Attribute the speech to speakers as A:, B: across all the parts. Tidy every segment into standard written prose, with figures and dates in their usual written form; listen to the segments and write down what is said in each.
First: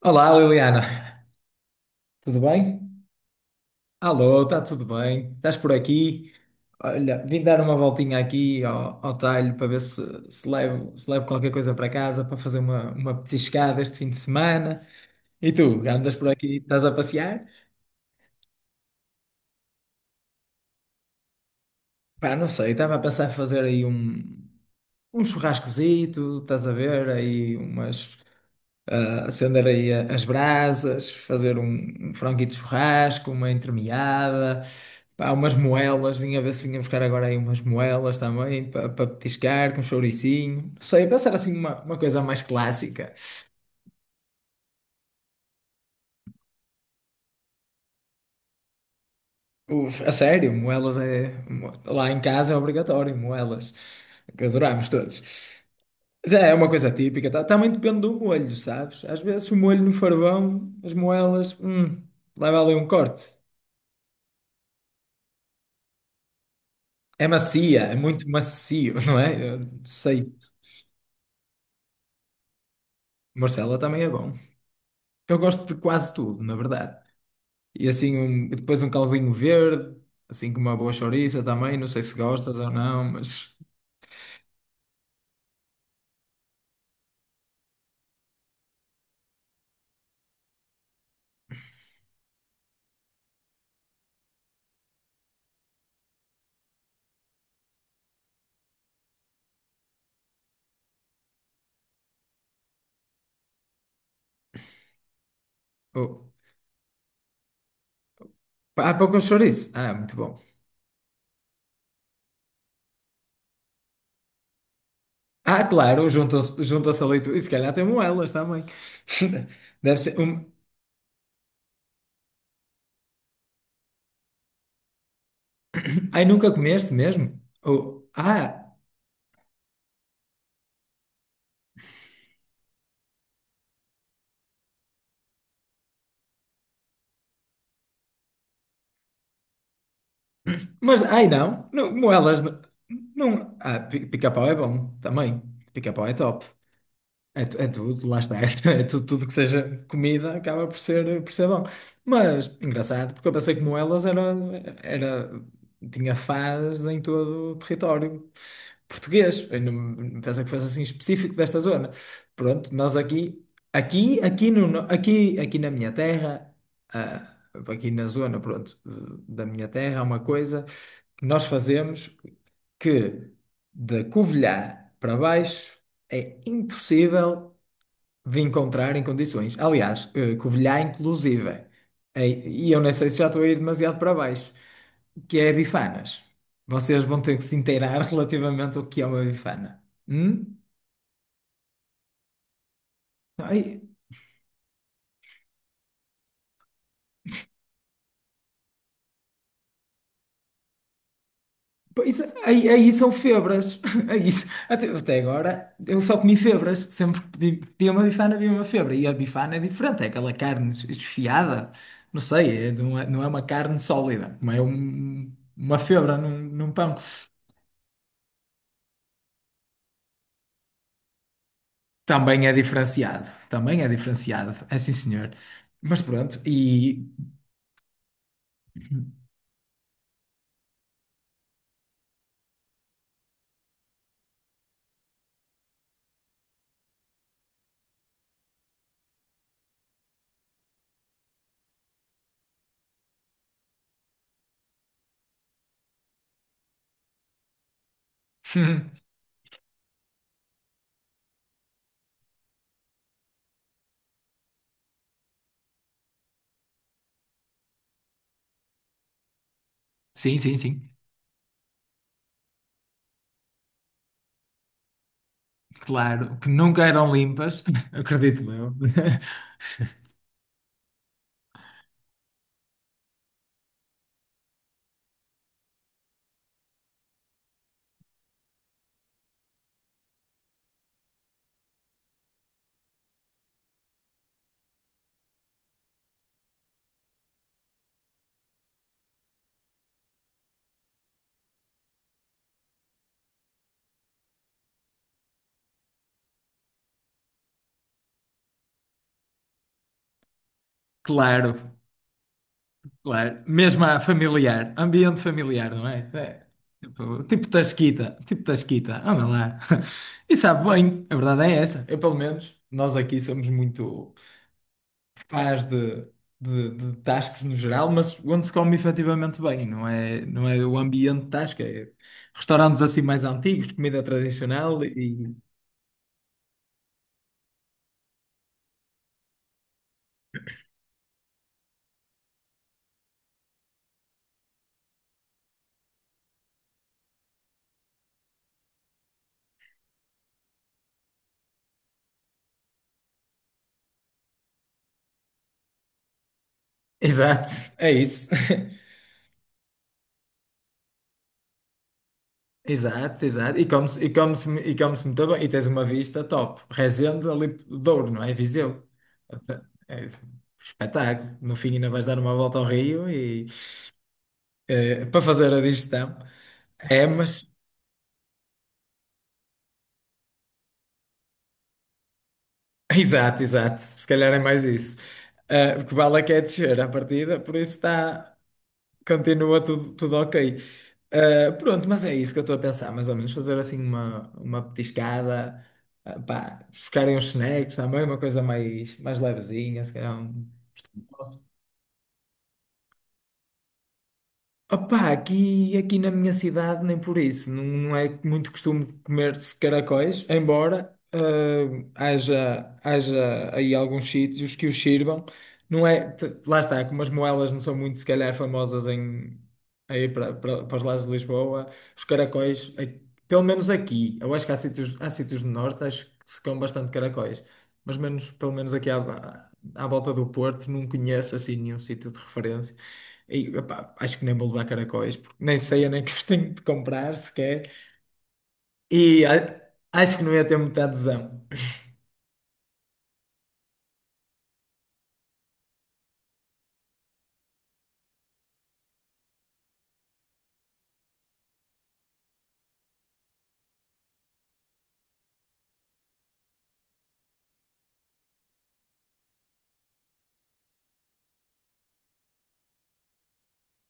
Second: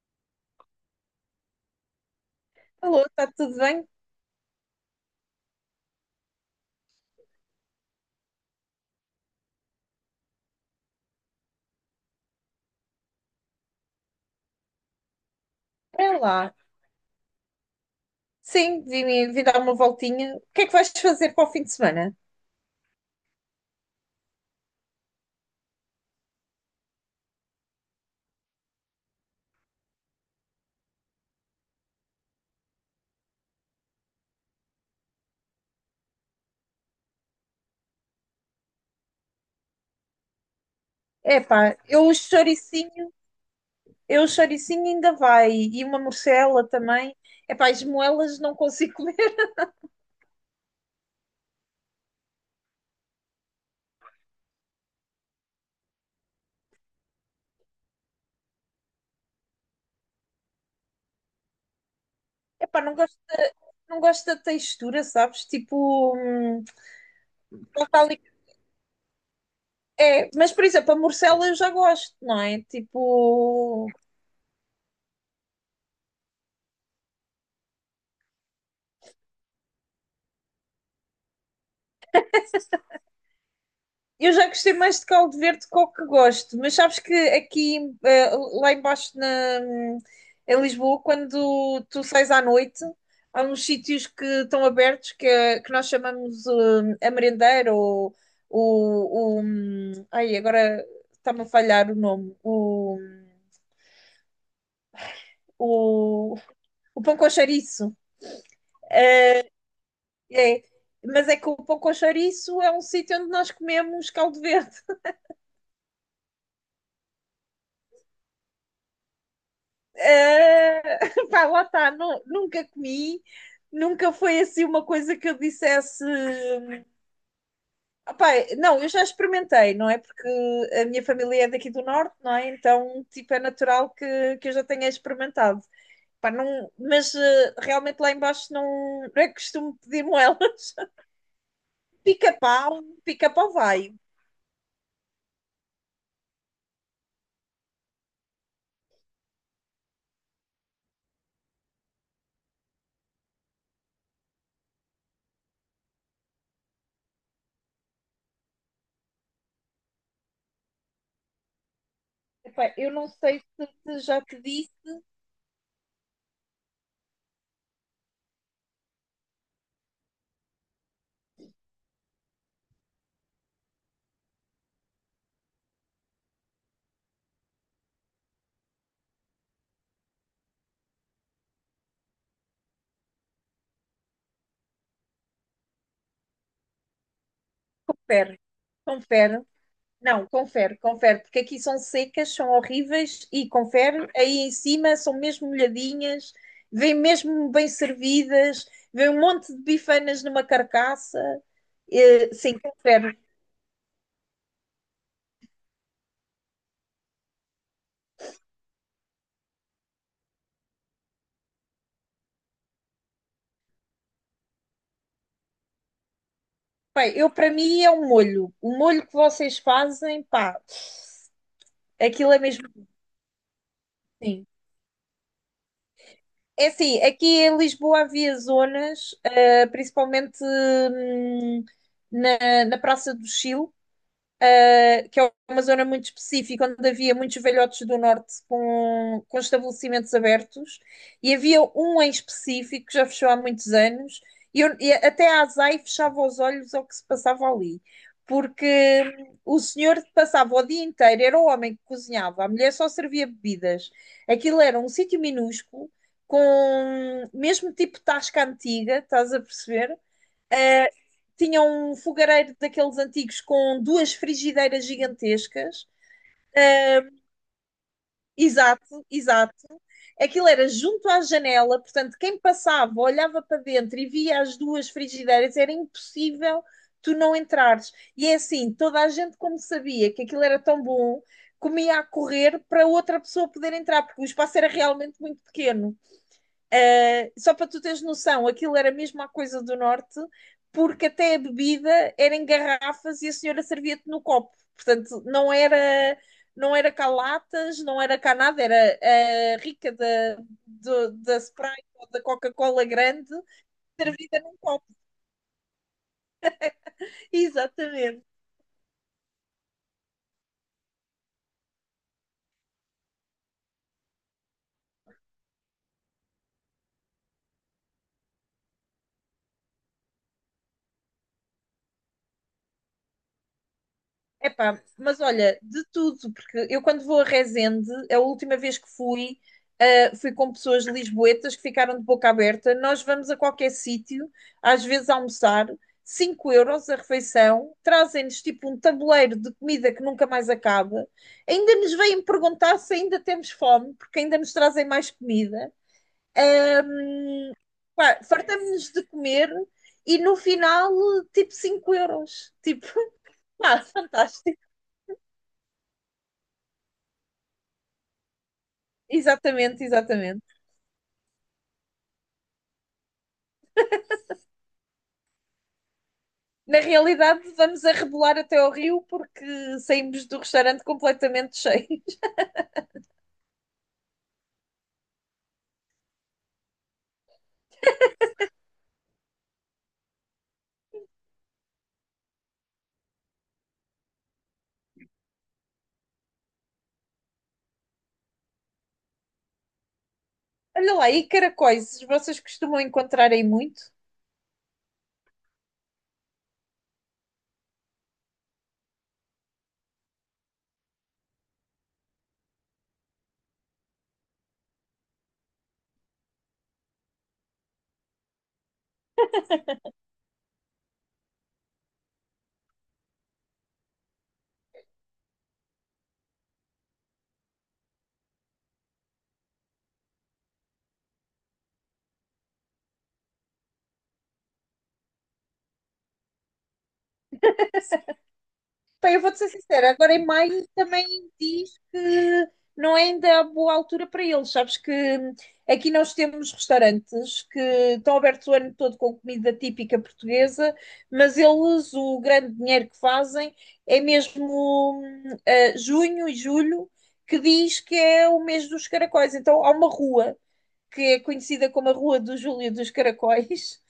A: Olá, Liliana. Tudo bem?
B: Alô, está tudo bem?
A: Alô, está tudo bem? Estás por aqui? Olha, vim dar uma voltinha aqui ao talho para ver se levo qualquer coisa para casa para fazer uma petiscada este fim de semana. E tu, andas
B: É
A: por
B: lá.
A: aqui, estás a passear?
B: Sim, vim dar uma voltinha. O que é que vais fazer para o fim de semana?
A: Pá, não sei, estava a pensar em fazer aí um churrascozito, estás a ver? Aí umas acender aí as brasas, fazer um franguito de churrasco, uma entremeada, pá, umas moelas, vinha ver se vinha buscar agora aí umas moelas também para petiscar com chouricinho. Não sei, pensar assim
B: Epá,
A: uma coisa mais clássica.
B: eu o choricinho ainda vai. E uma morcela também. Epá, as moelas não consigo comer.
A: Uf, a sério, moelas é. Lá em casa é obrigatório, moelas, que adorámos todos. Mas é uma coisa típica, tá? Também depende do molho, sabes? Às vezes o molho no farvão, as moelas, leva ali
B: Epá,
A: um corte.
B: não gosto da textura, sabes? Tipo,
A: É macia,
B: não
A: é
B: está ali-
A: muito macio, não é? Eu
B: É,
A: sei.
B: mas por exemplo, a morcela eu já gosto, não é?
A: Morcela
B: Tipo,
A: também é bom. Eu gosto de quase tudo, na verdade. E assim, e depois um calzinho verde, assim com uma boa chouriça também. Não sei se gostas ou não, mas.
B: eu já gostei mais de caldo verde que o que gosto, mas sabes que aqui, lá embaixo em Lisboa, quando tu sais à noite, há uns sítios que estão abertos que nós chamamos a merendeira ou o. o ai, agora está-me a falhar o nome.
A: Oh.
B: O, o pão com chouriço.
A: Ah, pão com chouriço. Ah, muito bom.
B: É, mas é que o pão com chouriço é um sítio onde nós comemos caldo verde.
A: Ah, claro, juntam-se a leitura. E se calhar tem moelas também. Deve
B: Uh,
A: ser. Um...
B: pá, lá está, nunca comi, nunca foi assim uma coisa que eu dissesse.
A: Ai, nunca comeste mesmo? Oh.
B: Ah, pá,
A: Ah,
B: não, eu já experimentei, não é? Porque a minha família é daqui do norte, não é? Então, tipo, é natural que eu já tenha experimentado. Pá, não, mas realmente lá embaixo não, não é que costumo pedir moelas.
A: mas. Ai, não. Moelas. Não.
B: Pica-pau, pica-pau
A: Ah,
B: vai.
A: pica-pau é bom também. Pica-pau é top. É, é tudo, lá está, é, é tudo, tudo que seja comida acaba por ser bom. Mas engraçado, porque eu pensei que moelas era, era, tinha fás em todo o território português. Eu não, pensei que fosse assim específico desta zona.
B: Epá,
A: Pronto,
B: eu
A: nós
B: não sei
A: aqui,
B: se
A: aqui,
B: já te
A: aqui, no,
B: disse,
A: no- aqui, aqui na minha terra, ah, aqui na zona, pronto, da minha terra, é uma coisa que nós fazemos que de Covilhã para baixo. É impossível de encontrar em condições. Aliás, Covilhã, inclusive, e eu nem sei se já estou a ir demasiado para baixo, que é bifanas. Vocês vão ter que se inteirar
B: confere,
A: relativamente ao que é uma
B: confere,
A: bifana.
B: não,
A: Hum?
B: confere, confere, porque aqui são secas, são horríveis e
A: Ai,
B: confere, aí em cima são mesmo molhadinhas, vêm mesmo bem servidas, vem um monte de bifanas numa carcaça.
A: pois,
B: Sim,
A: aí são
B: confere.
A: febras. Aí, até, até agora eu só comi febras. Sempre que pedi, pedia uma bifana, havia uma febra. E a bifana é diferente, é aquela carne esfiada. Não sei, não é, não é uma carne sólida, não é uma febra num, num pão.
B: Bem, eu para mim é um molho. O molho que vocês fazem, pá, aquilo é mesmo
A: Também é
B: assim.
A: diferenciado, é sim senhor. Mas pronto,
B: É assim,
A: e
B: aqui em Lisboa havia zonas, principalmente na Praça do Chile, que é uma zona muito específica, onde havia muitos velhotes do norte com estabelecimentos abertos, e havia um em específico que já fechou há muitos anos, e até a Azai fechava os olhos ao que se passava ali, porque o senhor passava o dia inteiro, era o homem que cozinhava, a mulher só servia bebidas. Aquilo era um sítio minúsculo, com mesmo tipo tasca antiga, estás a perceber?
A: sim, sim, sim,
B: Tinha um fogareiro daqueles antigos com duas frigideiras gigantescas.
A: claro, que nunca eram limpas, acredito eu.
B: Exato, exato. Aquilo era junto à janela, portanto, quem passava, olhava para dentro e via as duas frigideiras, era impossível tu não entrares. E é assim, toda a gente, como sabia que aquilo era tão bom, comia a correr para outra pessoa poder entrar, porque o espaço era realmente muito pequeno. Só para tu teres noção, aquilo era mesmo a coisa do norte, porque até a bebida era em garrafas e a senhora servia-te no copo. Portanto, não era cá latas, não era cá nada, era rica da
A: Claro,
B: Sprite ou da Coca-Cola grande
A: claro, mesmo a
B: servida num
A: familiar,
B: copo.
A: ambiente familiar, não é? É, tipo,
B: Exatamente.
A: tipo Tasquita, anda lá. E sabe bem, a verdade é essa, eu pelo menos, nós aqui somos muito. faz de tascos no geral, mas onde se come efetivamente bem, não é, não é o ambiente de tasca, é restaurantes assim mais antigos, comida
B: Epá,
A: tradicional
B: mas
A: e.
B: olha, de tudo, porque eu quando vou a Resende, a última vez que fui, fui com pessoas lisboetas que ficaram de boca aberta. Nós vamos a qualquer sítio, às vezes almoçar, 5 € a refeição, trazem-nos tipo um tabuleiro de comida que nunca mais acaba. Ainda nos vêm perguntar se ainda temos fome, porque ainda nos trazem mais comida. Ahm,
A: Exato, é
B: Pá,
A: isso.
B: fartamos-nos de comer e no final, tipo 5 euros. Tipo,
A: Exato, exato. E
B: pá,
A: come-se e come-se
B: fantástico.
A: e come-se muito bem. E tens uma vista top. Resende ali do Douro, não é? Viseu. Até-
B: Exatamente,
A: É
B: exatamente.
A: espetáculo. No fim ainda vais dar uma volta ao rio e para fazer a digestão.
B: Na
A: É,
B: realidade,
A: mas
B: vamos a rebolar até ao rio porque saímos do restaurante completamente cheios.
A: exato, exato. Se calhar é mais isso. Ah, porque o Bala quer descer à partida, por isso está, continua tudo, tudo ok. Ah, pronto, mas é isso que eu estou a pensar, mais ou menos. Fazer assim uma petiscada, pá, buscarem uns snacks também, uma coisa mais, mais levezinha, se calhar um.
B: Olha lá, e caracóis, vocês costumam encontrar aí muito?
A: Opá, aqui na minha cidade nem por isso, não, não é muito costume comer-se caracóis, embora haja aí alguns sítios que os sirvam, não é, lá está, como as moelas não são muito, se calhar, famosas em, aí para os lados de Lisboa, os caracóis, pelo menos aqui, eu acho que há sítios no norte, acho que se comem bastante caracóis, mas menos, pelo menos aqui à, à volta do Porto, não conheço assim nenhum sítio de referência. E, epá, acho que nem vou levar caracóis, porque nem sei nem que os tenho de comprar sequer.
B: Pá, eu
A: E
B: vou-te ser sincera, agora
A: acho que
B: em
A: não ia ter
B: maio
A: muita
B: também
A: adesão.
B: diz que não é ainda a boa altura para eles. Sabes que aqui nós temos restaurantes que estão abertos o ano todo com comida típica portuguesa, mas eles, o grande dinheiro que fazem é mesmo junho e julho, que diz que é o mês dos caracóis. Então há uma rua que é conhecida como a Rua do Júlio dos Caracóis.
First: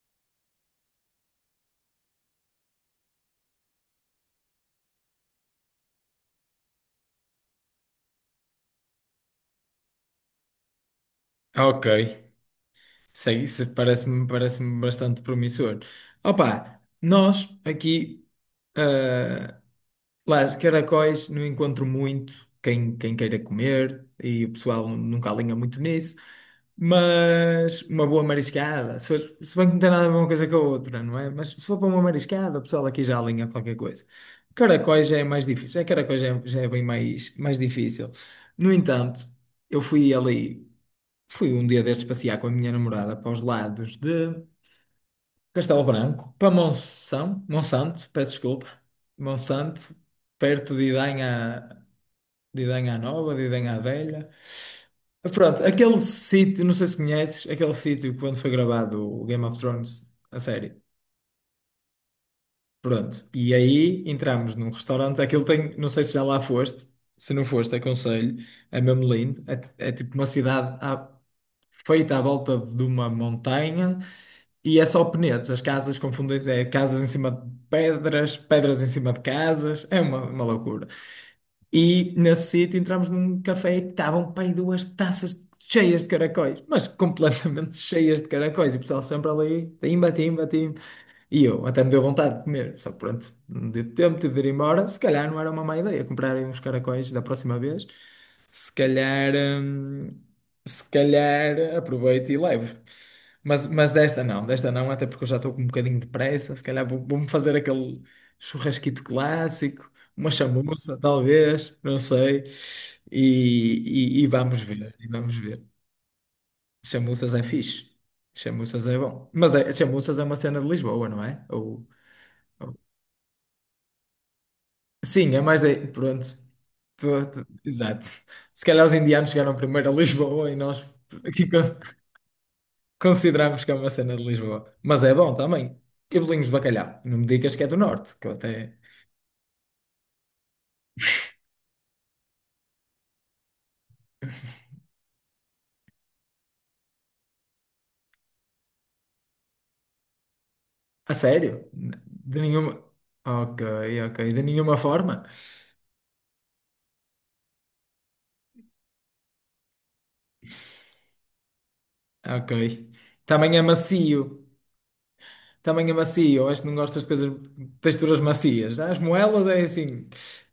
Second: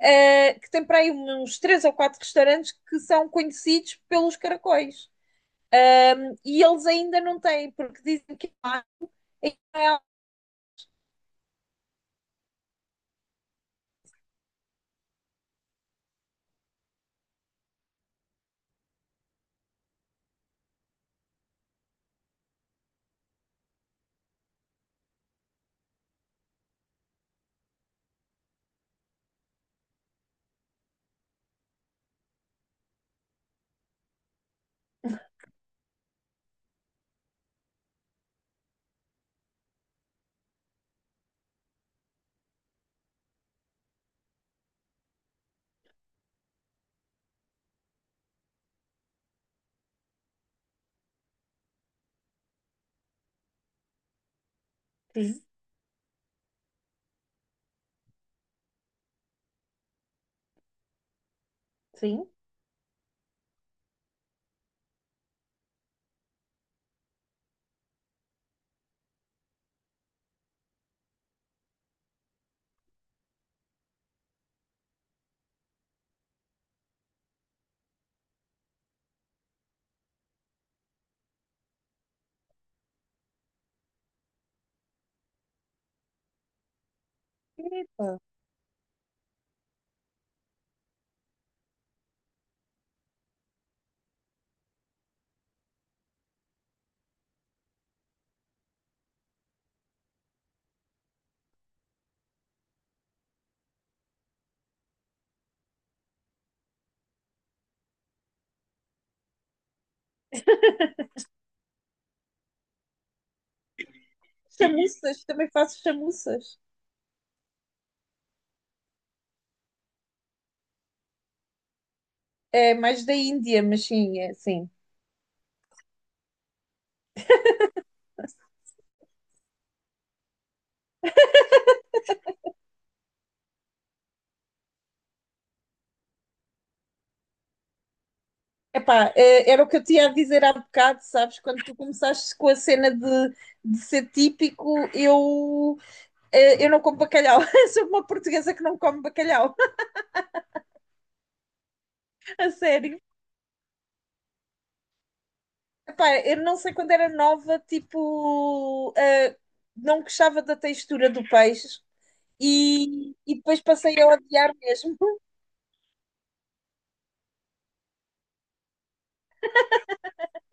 B: Eh, que tem para aí uns três ou quatro restaurantes que são conhecidos pelos caracóis. E eles ainda não têm, porque dizem que lá em.
A: Ok, sei, isso parece-me bastante promissor. Opa, nós aqui lá, os caracóis não encontro muito quem queira comer e o pessoal nunca alinha muito nisso, mas uma boa mariscada, se, se bem que não tem nada a ver uma coisa com a outra, não é? Mas se for para uma mariscada, o pessoal aqui já alinha qualquer coisa. Caracóis já é mais difícil, é caracóis já é bem mais, mais difícil. No entanto, eu fui ali, fui um dia destes passear com a minha namorada para os lados Castelo Branco, para Monsanto, Monsanto, peço desculpa, Monsanto, perto de Idanha Nova, de Idanha Velha. Pronto, aquele sítio, não sei se conheces, aquele sítio quando foi gravado o Game of Thrones, a série.
B: Sim.
A: Pronto, e aí entramos num restaurante, aquilo tem, não sei se já lá foste, se não foste, aconselho, é mesmo lindo, é, é tipo uma cidade feita à volta de uma montanha. E é só penedos, as casas confundem é casas em cima de pedras, pedras em cima de casas, é uma loucura. E nesse sítio entramos num café e estavam pai duas taças cheias de caracóis, mas completamente
B: Epa.
A: cheias de caracóis, e o pessoal sempre ali, timba, timba, timba. E eu até me deu vontade de comer, só que pronto, não deu tempo, tive de ir embora, se calhar não era uma má ideia comprarem uns caracóis da próxima vez. Se calhar, se calhar aproveito e levo. Mas desta não, até porque eu já estou com um bocadinho de pressa. Se calhar vou-me fazer aquele churrasquito clássico, uma chamuça, talvez, não sei. E vamos ver, e
B: Chamuças,
A: vamos
B: também
A: ver.
B: faço chamuças.
A: Chamuças é fixe, chamuças é bom. Mas é, chamuças é uma cena de Lisboa, não é?
B: É
A: Ou-
B: mais da Índia, mas sim, é, sim.
A: Sim, é mais de. Pronto. Exato. Se calhar os indianos chegaram primeiro a Lisboa e nós aqui. Consideramos que é uma cena de Lisboa. Mas é bom também. E bolinhos de bacalhau. Não me digas que é do norte, que eu até.
B: Epá, era o que eu tinha a dizer há bocado, sabes? Quando tu começaste com a cena de ser típico, eu não como bacalhau. Sou uma portuguesa que não come bacalhau,
A: A sério? De
B: a
A: nenhuma.
B: sério.
A: Ok, ok. De nenhuma forma?
B: Epá, eu não sei quando era nova, tipo, não gostava da textura do peixe.
A: Ok.
B: E
A: Também é
B: depois passei a
A: macio.
B: odiar mesmo.
A: Também é macio. Acho que não gostas de coisas. Texturas macias. As moelas é assim.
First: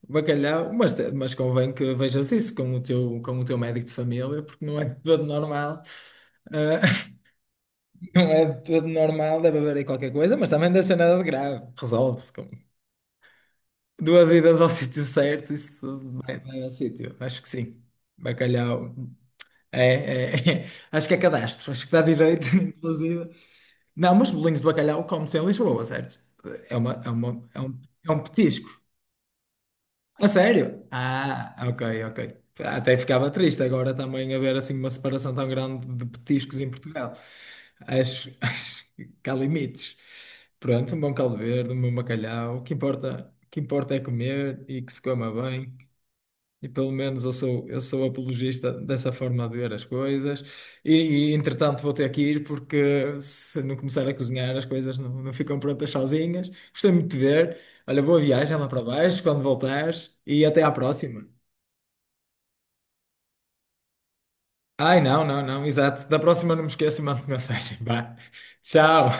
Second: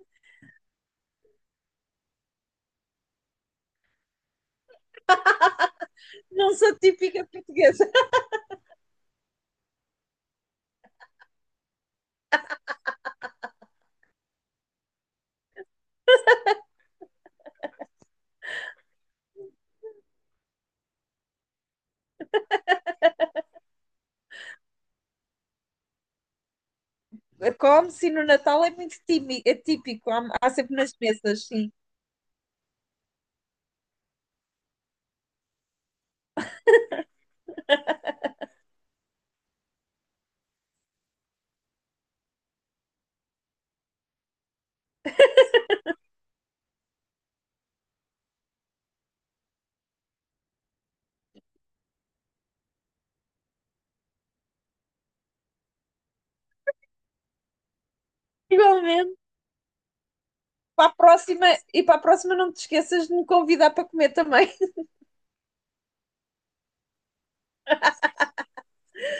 A: Bacalhau. Mas convém que vejas isso com o teu médico de família, porque não é tudo normal.
B: Não sou
A: Ah,
B: típica portuguesa.
A: não é tudo normal, deve haver aí qualquer coisa, mas também deve ser nada de grave. Resolve-se. Duas idas ao sítio certo, isso tudo vai, vai ao sítio. Acho que sim. Bacalhau. É, é, acho que é cadastro. Acho que dá direito, inclusive. Não, mas bolinhos de bacalhau come-se em Lisboa, certo? É uma, é uma, é um,
B: Come-se
A: é um
B: no Natal
A: petisco.
B: é muito é típico, há,
A: A
B: há sempre
A: sério?
B: nas mesas,
A: Ah,
B: sim.
A: ok, ok. Até ficava triste agora também haver assim uma separação tão grande de petiscos em Portugal. Acho, acho que há limites. Pronto, um bom caldo verde, um bom bacalhau. O que importa é comer e que se coma bem. E pelo menos eu sou apologista dessa forma de ver as coisas. Entretanto vou ter que ir porque se não começar a cozinhar as coisas não, não ficam prontas sozinhas. Gostei muito de ver. Olha, boa viagem lá para
B: Igualmente.
A: baixo quando voltares e até à
B: Para a
A: próxima.
B: próxima, para a próxima não te esqueças de me convidar para comer também.
A: Ai, não, não, não, exato. Da próxima não me esqueço e mando mensagem. Vá. Tchau.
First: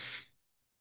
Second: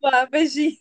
B: Vá, beijinho.